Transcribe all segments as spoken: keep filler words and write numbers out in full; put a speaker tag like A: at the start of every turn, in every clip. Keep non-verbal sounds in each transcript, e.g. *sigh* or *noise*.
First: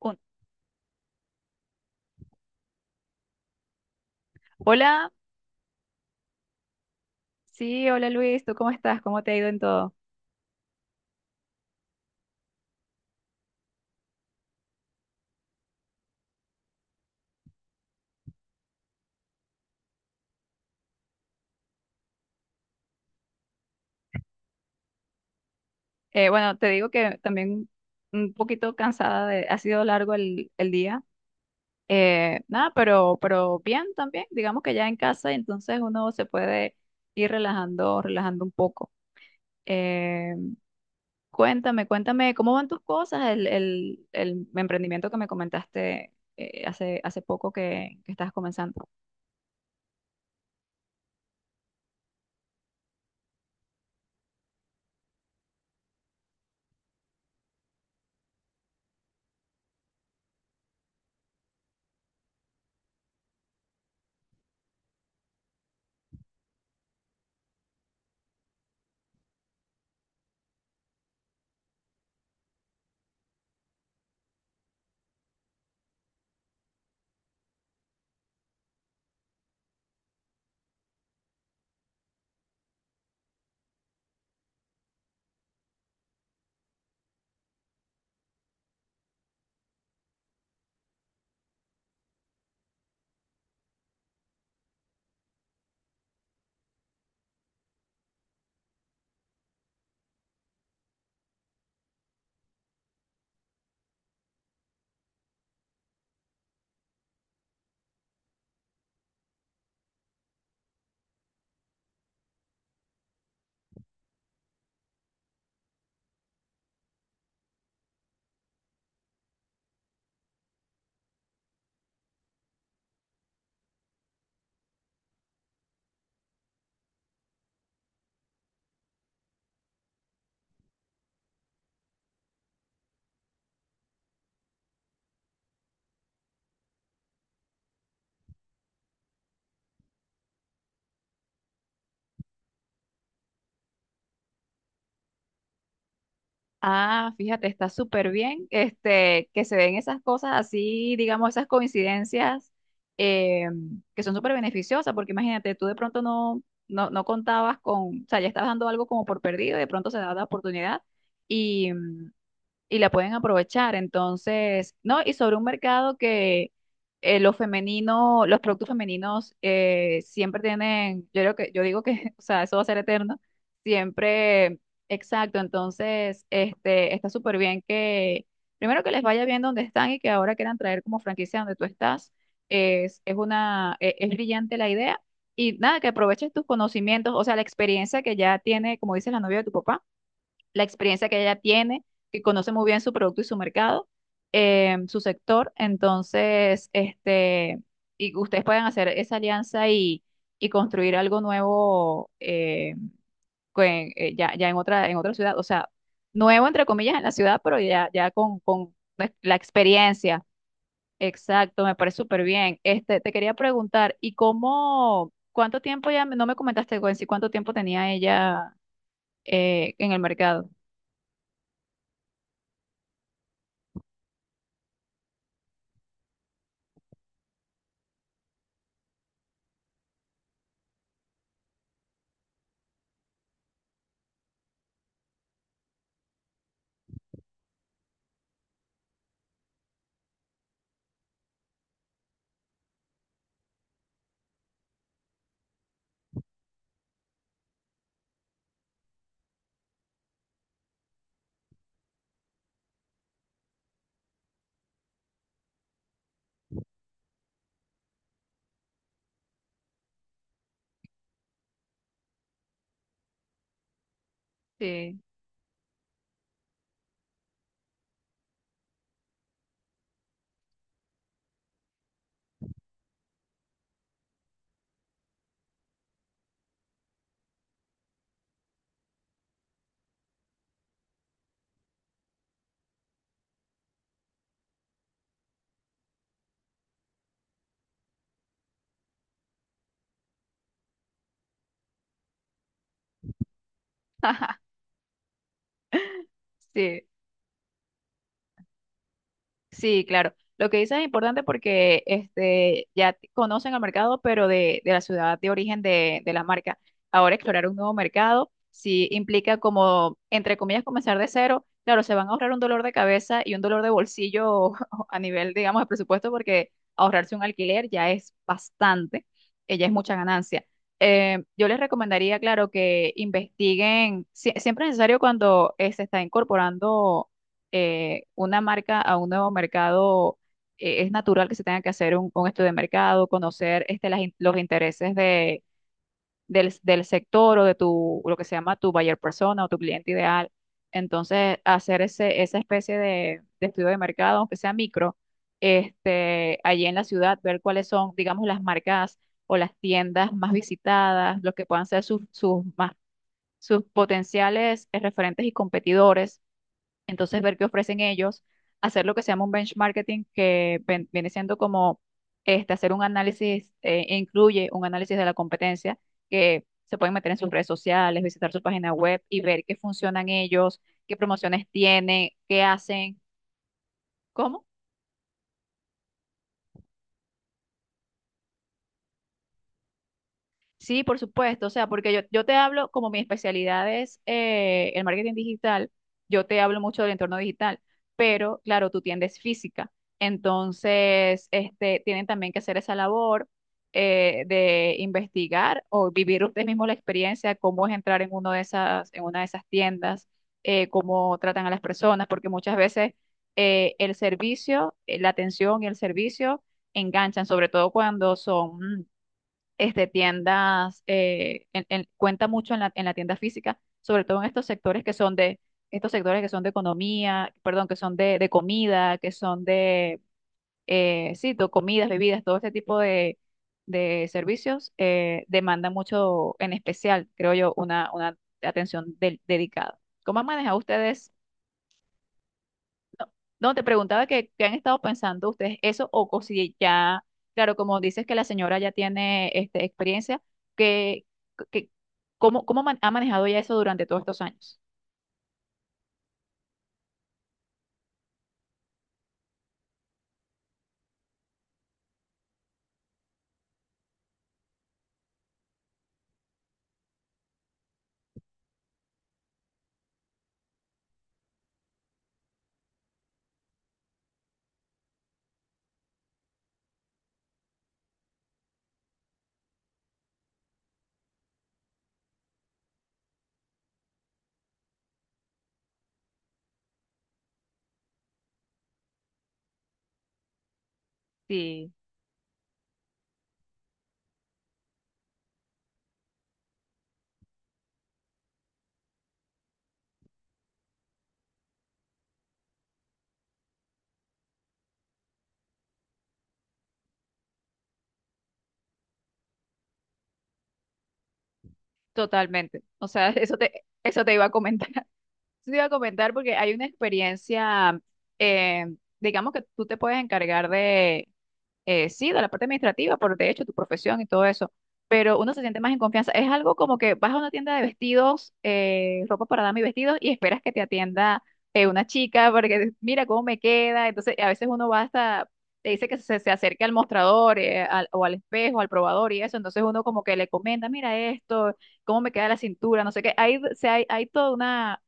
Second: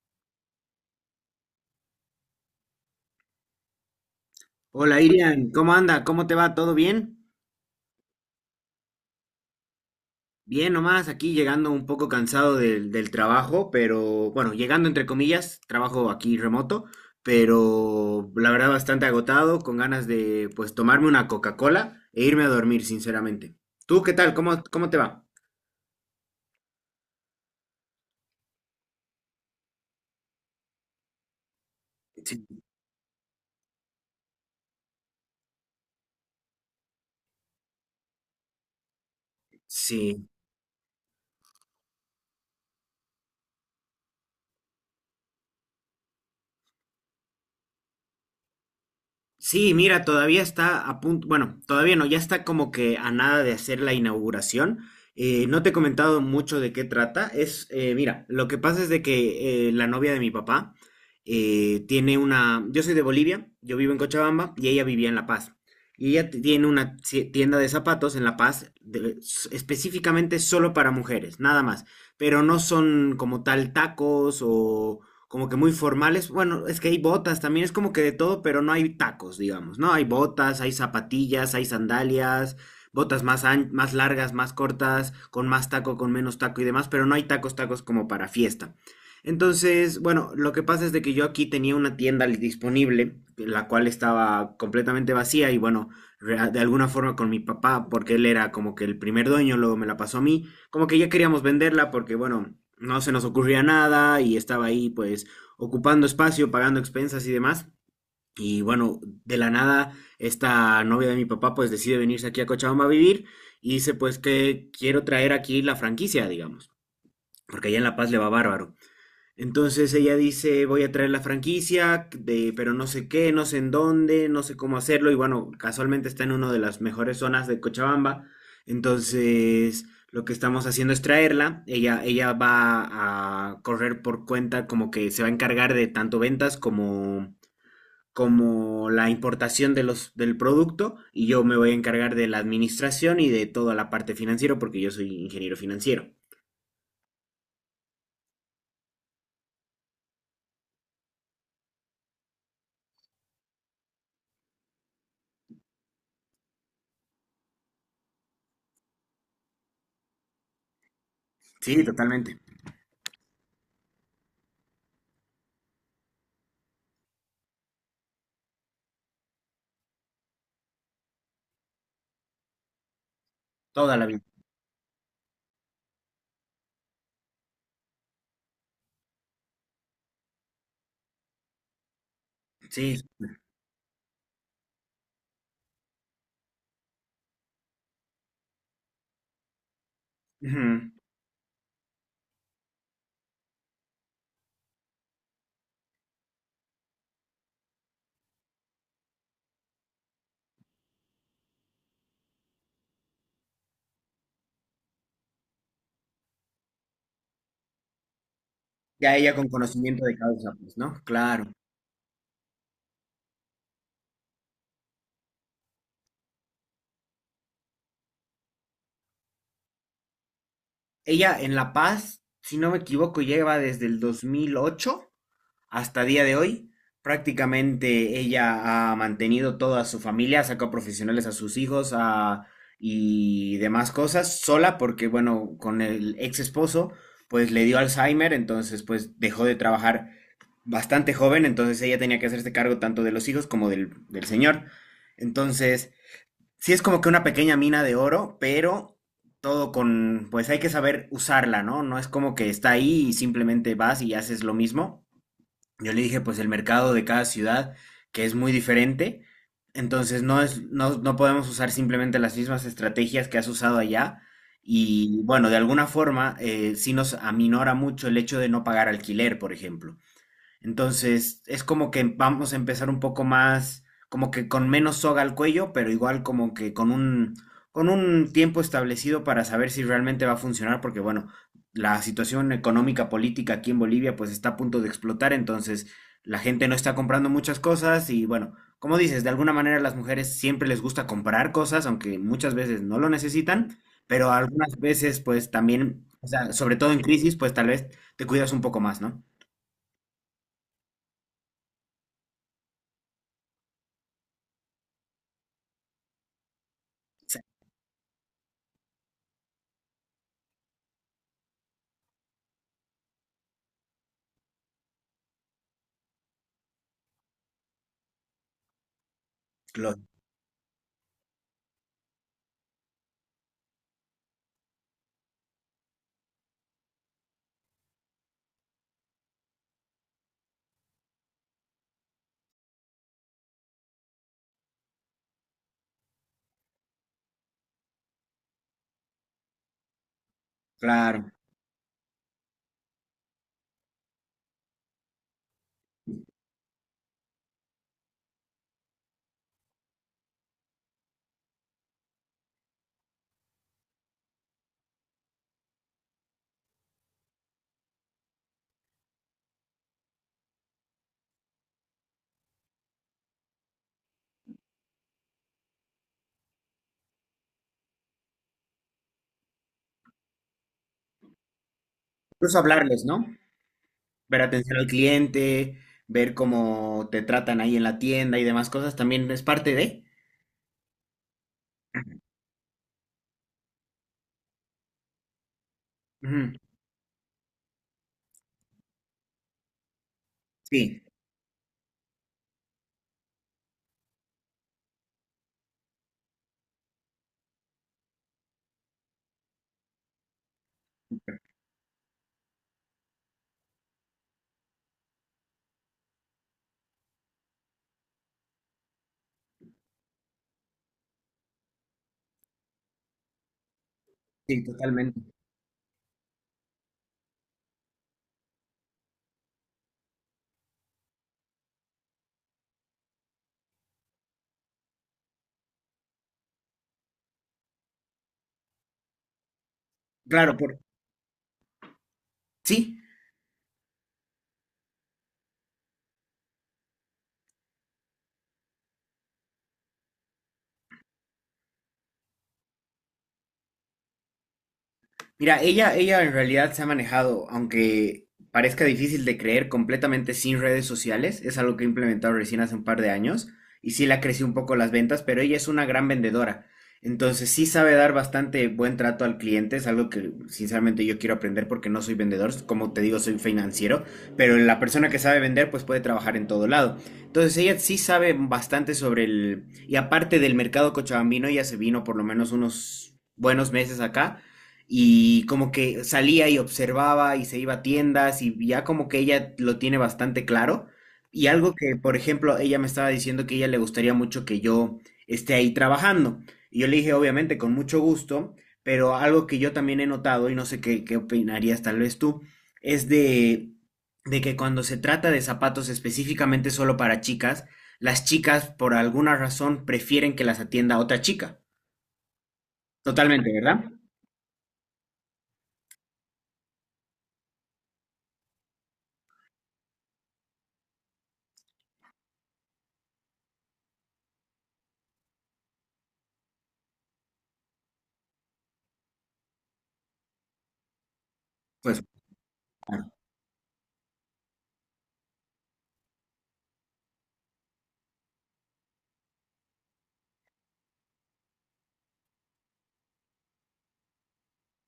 A: Un-
B: Hola
A: Hola.
B: Irian, ¿cómo anda? ¿Cómo te va? ¿Todo bien?
A: Sí, hola Luis, ¿tú cómo estás? ¿Cómo te ha ido en todo?
B: Bien nomás, aquí llegando un poco cansado del, del trabajo, pero bueno, llegando entre comillas, trabajo aquí remoto, pero la verdad bastante agotado, con ganas de pues tomarme una Coca-Cola e irme a dormir, sinceramente. ¿Tú qué tal? ¿Cómo, cómo te va?
A: Eh, bueno, te digo que también un poquito cansada de, ha sido largo el, el día. Eh,
B: Sí,
A: nada, pero, pero bien también, digamos que ya en casa, entonces uno se puede ir relajando, relajando un poco.
B: sí.
A: Eh, Cuéntame, cuéntame, ¿cómo van tus cosas? El, el, el emprendimiento que me comentaste, eh, hace, hace poco, que, que estás comenzando.
B: Sí, mira, todavía está a punto, bueno, todavía no, ya está como que a nada de hacer la inauguración. Eh, no te he comentado mucho de qué trata. Es, eh, mira, lo que pasa es de que eh, la novia de mi papá eh, tiene una, yo soy de Bolivia, yo vivo en Cochabamba y ella vivía en La Paz. Y ella ti- tiene una ci- tienda de zapatos en La Paz, de- s- específicamente solo para mujeres, nada más. Pero no son como tal tacos o como que muy formales. Bueno, es que hay botas también, es como que de todo, pero no hay tacos, digamos, ¿no? Hay botas, hay zapatillas, hay sandalias, botas más, an- más largas, más cortas, con más taco, con menos taco y demás, pero no hay tacos, tacos como para fiesta. Entonces, bueno, lo que pasa es de que yo aquí tenía una tienda li- disponible, la cual estaba completamente vacía y bueno, rea- de alguna forma con mi papá, porque él era como que el primer dueño, luego me la pasó a mí, como que ya queríamos venderla porque, bueno, no se nos ocurría nada y estaba ahí pues ocupando espacio, pagando expensas y demás. Y bueno, de la nada, esta novia de mi papá pues decide venirse aquí a Cochabamba a vivir y dice pues que quiero traer aquí la franquicia, digamos, porque allá en La Paz le va bárbaro. Entonces ella dice, voy a traer la franquicia, de, pero no sé qué, no sé en dónde, no sé cómo hacerlo. Y bueno, casualmente está en una de las mejores zonas de Cochabamba. Entonces, lo que estamos haciendo es traerla. Ella, ella va a correr por cuenta, como que se va a encargar de tanto ventas como, como la importación de los, del producto. Y yo me voy a encargar de la administración y de toda la parte financiera, porque yo soy ingeniero financiero.
A: Ah, fíjate, está súper bien, este, que se den esas cosas así, digamos, esas coincidencias, eh, que son súper beneficiosas, porque imagínate, tú de pronto no, no, no contabas con, o sea, ya estabas dando algo como por perdido y de pronto se da la oportunidad
B: Sí, totalmente.
A: y la pueden aprovechar. Entonces, ¿no? Y sobre un mercado que, eh, lo femenino, los productos femeninos eh, siempre tienen, yo creo que, yo digo que, *laughs* o sea, eso va a ser eterno,
B: Toda la vida.
A: siempre, exacto. Entonces, este, está súper bien que primero que les vaya bien donde están y que ahora quieran traer como franquicia donde tú estás,
B: Sí.
A: es, es una, e- es brillante la idea. Y nada, que aproveches tus conocimientos, o sea, la experiencia que ya tiene, como dices, la novia de tu papá, la
B: Ujú.
A: experiencia que ella tiene, que conoce muy bien su producto y su mercado, eh, su sector. Entonces, este, y ustedes pueden hacer esa alianza y, y construir algo nuevo, eh, con- eh, ya, ya en otra, en otra ciudad. O sea, nuevo entre comillas en la ciudad, pero ya, ya con, con pues,
B: Ya
A: la
B: ella con conocimiento de
A: experiencia.
B: causa, pues, ¿no? Claro.
A: Exacto, me parece súper bien. Este, te quería preguntar, ¿y cómo, cuánto tiempo ya, me- no me comentaste, Gwen, si ¿cuánto tiempo tenía ella, eh, en el mercado?
B: Ella en La Paz, si no me equivoco, lleva desde el dos mil ocho hasta día de hoy. Prácticamente ella ha mantenido toda su familia, sacó profesionales a sus hijos a- y demás cosas sola porque, bueno, con el ex esposo, pues le dio Alzheimer, entonces pues dejó de trabajar bastante joven, entonces ella tenía que hacerse cargo tanto de los hijos como del, del señor. Entonces... Sí, es como que una pequeña mina de oro, pero todo con, pues hay que saber usarla, ¿no? No es como que está ahí y simplemente vas y haces lo mismo. Yo le dije, pues el mercado de cada ciudad, que es muy diferente, entonces no es, no, no podemos usar simplemente las mismas estrategias que has usado allá.
A: Sí.
B: Y bueno, de alguna forma, eh, sí nos aminora mucho el hecho de no pagar alquiler, por ejemplo. Entonces, es como que vamos a empezar un poco más, como que con menos soga al cuello, pero igual como que con un, con un tiempo establecido para saber si realmente va a funcionar, porque bueno, la situación económica política aquí en Bolivia pues está a punto de explotar, entonces la gente no está comprando muchas cosas y bueno, como dices, de alguna manera las mujeres siempre les gusta comprar cosas, aunque muchas veces no lo necesitan, pero
A: *laughs*
B: algunas veces pues también, o sea, sobre
A: Sí,
B: todo en crisis, pues tal vez te cuidas un poco más, ¿no?
A: sí, claro. Lo que dices es importante porque, este, ya t- conocen el mercado, pero de, de la ciudad de origen, de, de la marca. Ahora explorar un nuevo mercado sí implica, como, entre comillas, comenzar de cero. Claro, se van a ahorrar un dolor de cabeza y un dolor de bolsillo *laughs* a nivel, digamos, de presupuesto, porque ahorrarse un alquiler ya es bastante, eh, ya es mucha ganancia. Eh, yo les recomendaría, claro, que investiguen, sie- siempre es necesario cuando, eh, se está incorporando, eh, una marca a un nuevo mercado, eh, es natural que se tenga que hacer un, un estudio de mercado, conocer, este, las in- los intereses de, del, del sector, o de tu, lo que se llama tu buyer persona o tu cliente ideal.
B: Claro.
A: Entonces, hacer ese, esa especie de, de estudio de mercado, aunque sea micro, este, allí en la ciudad, ver cuáles son, digamos, las marcas o las tiendas más visitadas, los que puedan ser sus, sus más, sus potenciales, eh, referentes y competidores. Entonces, ver qué ofrecen ellos, hacer lo que se llama un benchmarking, que ven- viene siendo como, este, hacer un análisis, eh, e incluye un análisis de la competencia, que se pueden meter en sus redes sociales, visitar su página web y ver qué funcionan ellos, qué promociones tienen, qué
B: Incluso
A: hacen.
B: hablarles, ¿no? Ver
A: ¿Cómo?
B: atención al cliente, ver cómo te tratan ahí en la tienda y demás cosas también es parte de.
A: Sí, por supuesto, o sea, porque yo, yo te hablo, como mi especialidad es, eh, el marketing digital, yo te
B: Ujú.
A: hablo mucho del entorno digital, pero, claro, tu tienda es física,
B: Sí,
A: entonces, este, tienen también que hacer esa labor, eh, de investigar o vivir ustedes mismos la experiencia, cómo es entrar en, uno de esas, en una de esas tiendas, eh, cómo tratan a las personas, porque muchas veces, eh, el servicio, eh, la atención y el servicio enganchan, sobre todo cuando son, mm, este, tiendas, eh, en- en- cuenta mucho en la, en la, tienda física, sobre todo en estos
B: sí,
A: sectores que son
B: totalmente.
A: de, estos sectores que son de economía, perdón, que son de, de comida, que son de, eh, sí, to- comidas, bebidas, todo este tipo de, de servicios, eh, demanda mucho, en especial, creo yo, una, una atención del- dedicada. ¿Cómo han
B: Claro,
A: manejado
B: por...
A: ustedes?
B: sí.
A: No, te preguntaba, que, ¿qué han estado pensando ustedes eso?, o, co- si ya, claro, como dices que la señora ya tiene, este, experiencia, que, que, ¿cómo, cómo man- ha manejado ya eso durante todos estos años?
B: Mira, ella, ella en realidad se ha manejado, aunque parezca difícil de creer, completamente sin redes sociales. Es algo que ha implementado recién hace un par de años y sí le ha crecido un poco las ventas, pero ella es una gran vendedora. Entonces sí sabe dar bastante buen trato al cliente, es algo que sinceramente yo quiero aprender porque no soy vendedor, como te digo, soy financiero, pero la persona que sabe vender pues puede trabajar en todo lado. Entonces ella sí sabe bastante sobre el... Y aparte del mercado cochabambino, ella se vino por lo menos unos buenos meses acá y como que salía y observaba y se iba a tiendas y ya como que ella lo tiene bastante claro. Y
A: Sí,
B: algo que, por ejemplo, ella me estaba diciendo que a ella le gustaría mucho que yo esté ahí trabajando. Y yo le dije, obviamente, con mucho gusto, pero algo que yo también he notado, y no sé qué, qué opinarías tal vez tú, es de, de que cuando se trata de zapatos específicamente solo para chicas, las chicas por alguna razón prefieren que las atienda otra chica.
A: totalmente. O sea, *laughs* eso
B: Totalmente,
A: te,
B: ¿verdad?
A: eso te iba a comentar. *laughs* Eso te iba a comentar porque hay una experiencia, eh, digamos que tú te puedes encargar de, eh, sí, de la parte administrativa, por de hecho tu profesión y todo eso, pero uno se siente más en confianza. Es algo como que vas a una tienda de vestidos, eh, ropa para dama y vestidos, y esperas que te atienda, eh, una
B: Pues
A: chica, para que mira cómo me queda. Entonces, a veces uno va hasta, te dice que se, se acerque al mostrador, eh, al- o al espejo, al probador y eso. Entonces, uno como que le comenta: mira esto, cómo me queda la cintura, no sé qué. Hay, o sea, hay, hay toda una,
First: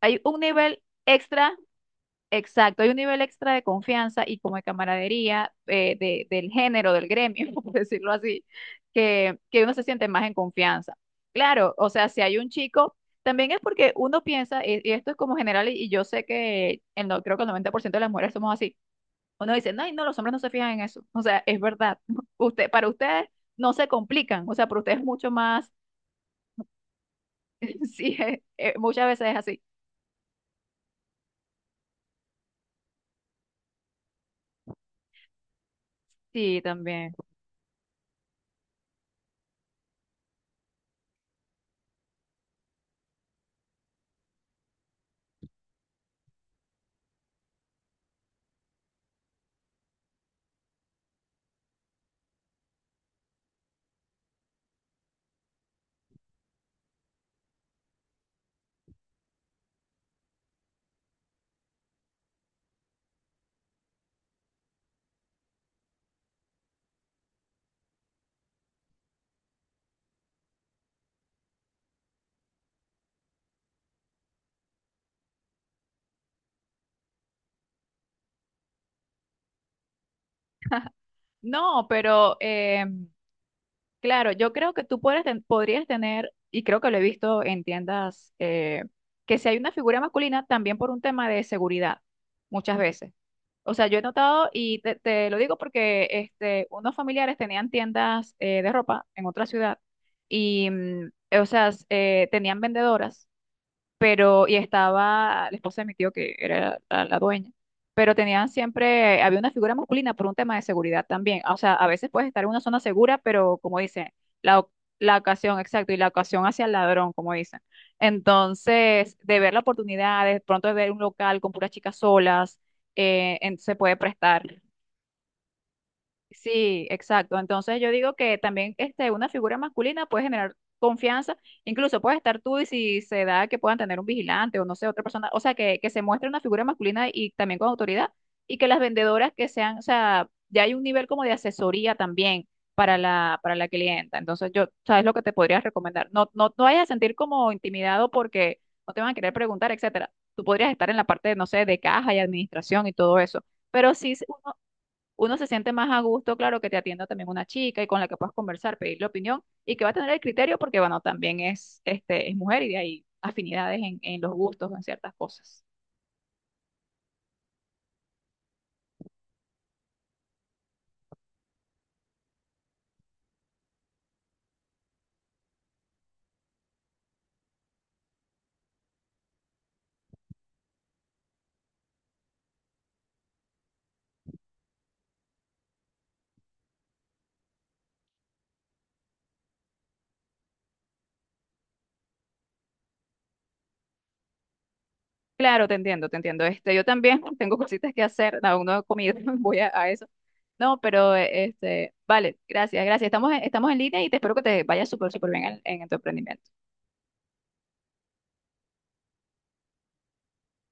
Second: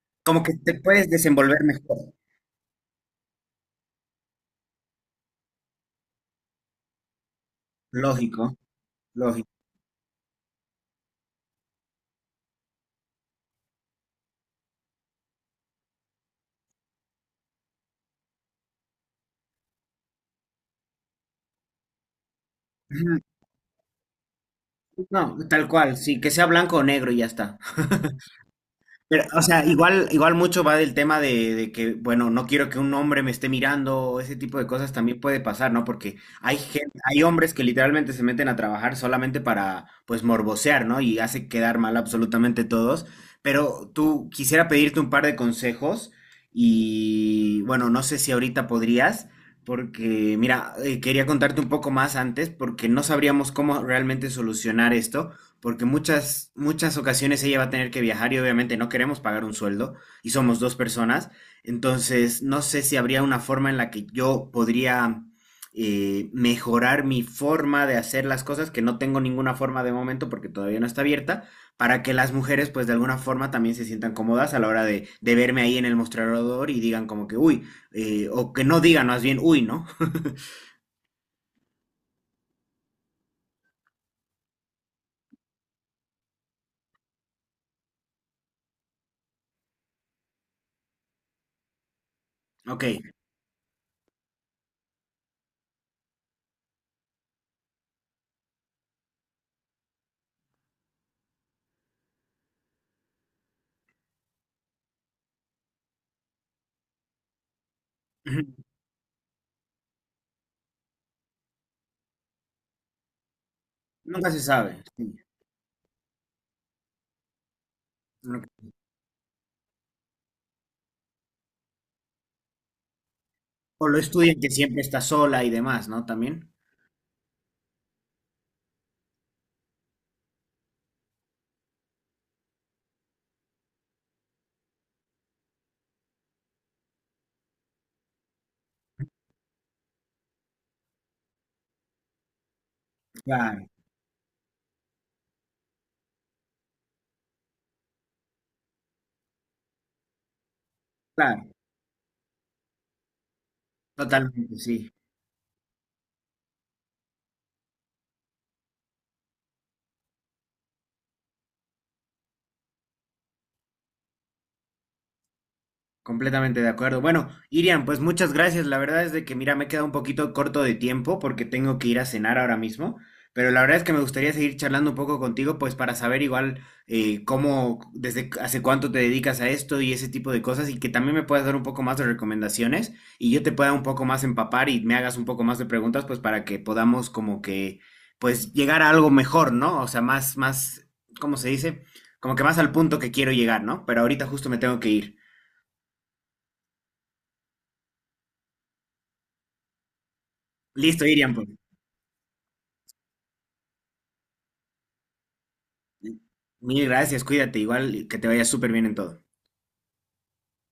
A: hay un
B: como que te
A: nivel
B: puedes
A: extra.
B: desenvolver mejor.
A: Exacto, hay un nivel extra de confianza y como de camaradería, eh, de- del género, del gremio, *laughs* por decirlo así,
B: Lógico,
A: que,
B: lógico.
A: que uno se siente más en confianza. Claro, o sea, si hay un chico, también es porque uno piensa, y, y esto es como general, y, y yo sé que el, no, creo que el noventa por ciento de las mujeres somos así. Uno dice: ay, no, los hombres no se fijan en eso. O sea, es verdad. *laughs* Usted, para
B: Ujú.
A: ustedes no se complican, o sea, para ustedes es
B: No,
A: mucho
B: tal
A: más,
B: cual, sí, que sea blanco o negro y ya está.
A: *laughs* sí,
B: *laughs*
A: eh, eh, muchas
B: Pero,
A: veces es
B: o
A: así.
B: sea, igual, igual mucho va del tema de, de que, bueno, no quiero que un hombre me esté mirando, o ese tipo de cosas también puede pasar, ¿no? Porque hay
A: Sí,
B: gente,
A: también.
B: hay hombres que literalmente se meten a trabajar solamente para, pues, morbosear, ¿no? Y hace quedar mal absolutamente todos. Pero tú quisiera pedirte un par de consejos y, bueno, no sé si ahorita podrías, porque, mira, eh, quería contarte un poco más antes porque no sabríamos cómo realmente solucionar esto porque muchas, muchas ocasiones ella va a tener que viajar y obviamente no queremos pagar un sueldo y somos dos personas. Entonces, no sé si habría una forma en la que yo podría eh, mejorar mi forma de hacer las cosas, que no tengo ninguna forma de momento porque todavía no está abierta, para que las mujeres pues de alguna forma también se sientan cómodas a la hora de, de verme ahí en el mostrador y digan como que, uy, eh, o que no digan más bien, uy, ¿no? *laughs*
A: No, pero, em, claro, yo creo que tú podrías, ten- podrías tener, y creo que lo he visto en tiendas, eh, que si hay una figura masculina, también por un tema de seguridad, muchas
B: Ok.
A: veces. O sea, yo he notado, y te, te lo digo porque, este, unos familiares tenían tiendas, eh, de ropa en otra ciudad, y, mm, o sea, s- eh, tenían vendedoras, pero y estaba la esposa de mi tío, que era la, la dueña, pero tenían
B: *clears throat*
A: siempre, había una figura masculina por un tema de seguridad también. O sea, a veces puedes estar en una zona segura, pero, como dicen,
B: Nunca se
A: la, oc-
B: sabe. Sí.
A: la ocasión, exacto, y la ocasión hacia el ladrón, como dicen.
B: No.
A: Entonces, de ver la oportunidad, de pronto de ver un local con puras chicas solas, eh, en- se
B: O
A: puede
B: lo estudian
A: prestar.
B: que siempre está sola y demás, ¿no? También.
A: Sí, exacto. Entonces, yo digo que también, este, una figura masculina puede generar confianza, incluso puede estar tú, y si se da que puedan tener un vigilante o no sé, otra persona, o sea, que, que se muestre una figura masculina y también con autoridad, y que las vendedoras que sean, o sea, ya hay un nivel como de asesoría también para la, para
B: Claro,
A: la clienta. Entonces yo, ¿sabes lo que te podría recomendar? No, no, no vayas a sentir como intimidado, porque no te van a querer preguntar, etcétera. Tú podrías estar en la parte, no
B: claro,
A: sé, de caja y administración y todo eso. Pero sí,
B: totalmente, sí.
A: uno se siente más a gusto, claro, que te atienda también una chica y con la que puedas conversar, pedirle opinión y que va a tener el criterio, porque, bueno, también es, este, es mujer, y de ahí afinidades en, en, los gustos, en ciertas cosas.
B: Completamente de acuerdo. Bueno, Irian, pues muchas gracias. La verdad es de que, mira, me he quedado un poquito corto de tiempo porque tengo que ir a cenar ahora mismo, pero la verdad es que me gustaría seguir charlando un poco contigo, pues para saber igual eh, cómo, desde cu- hace cuánto te dedicas a esto y ese tipo de cosas y que también me puedas dar un poco más de recomendaciones y yo te pueda un poco más empapar y me hagas un poco más de preguntas, pues para que podamos como que, pues llegar a algo mejor, ¿no? O sea, más, más, ¿cómo se dice? Como que más al punto que quiero llegar, ¿no? Pero ahorita justo me tengo que ir.
A: Claro, te entiendo, te entiendo. Este, yo también *laughs* tengo cositas que hacer, no, aún no he comido, *laughs* voy a, a eso. No,
B: Listo,
A: pero,
B: Irian,
A: eh,
B: pues.
A: este, vale, gracias, gracias. Estamos en, estamos en línea, y te espero que te vaya súper, súper bien en en tu emprendimiento.
B: Mil gracias, cuídate, igual que te vaya súper bien en todo.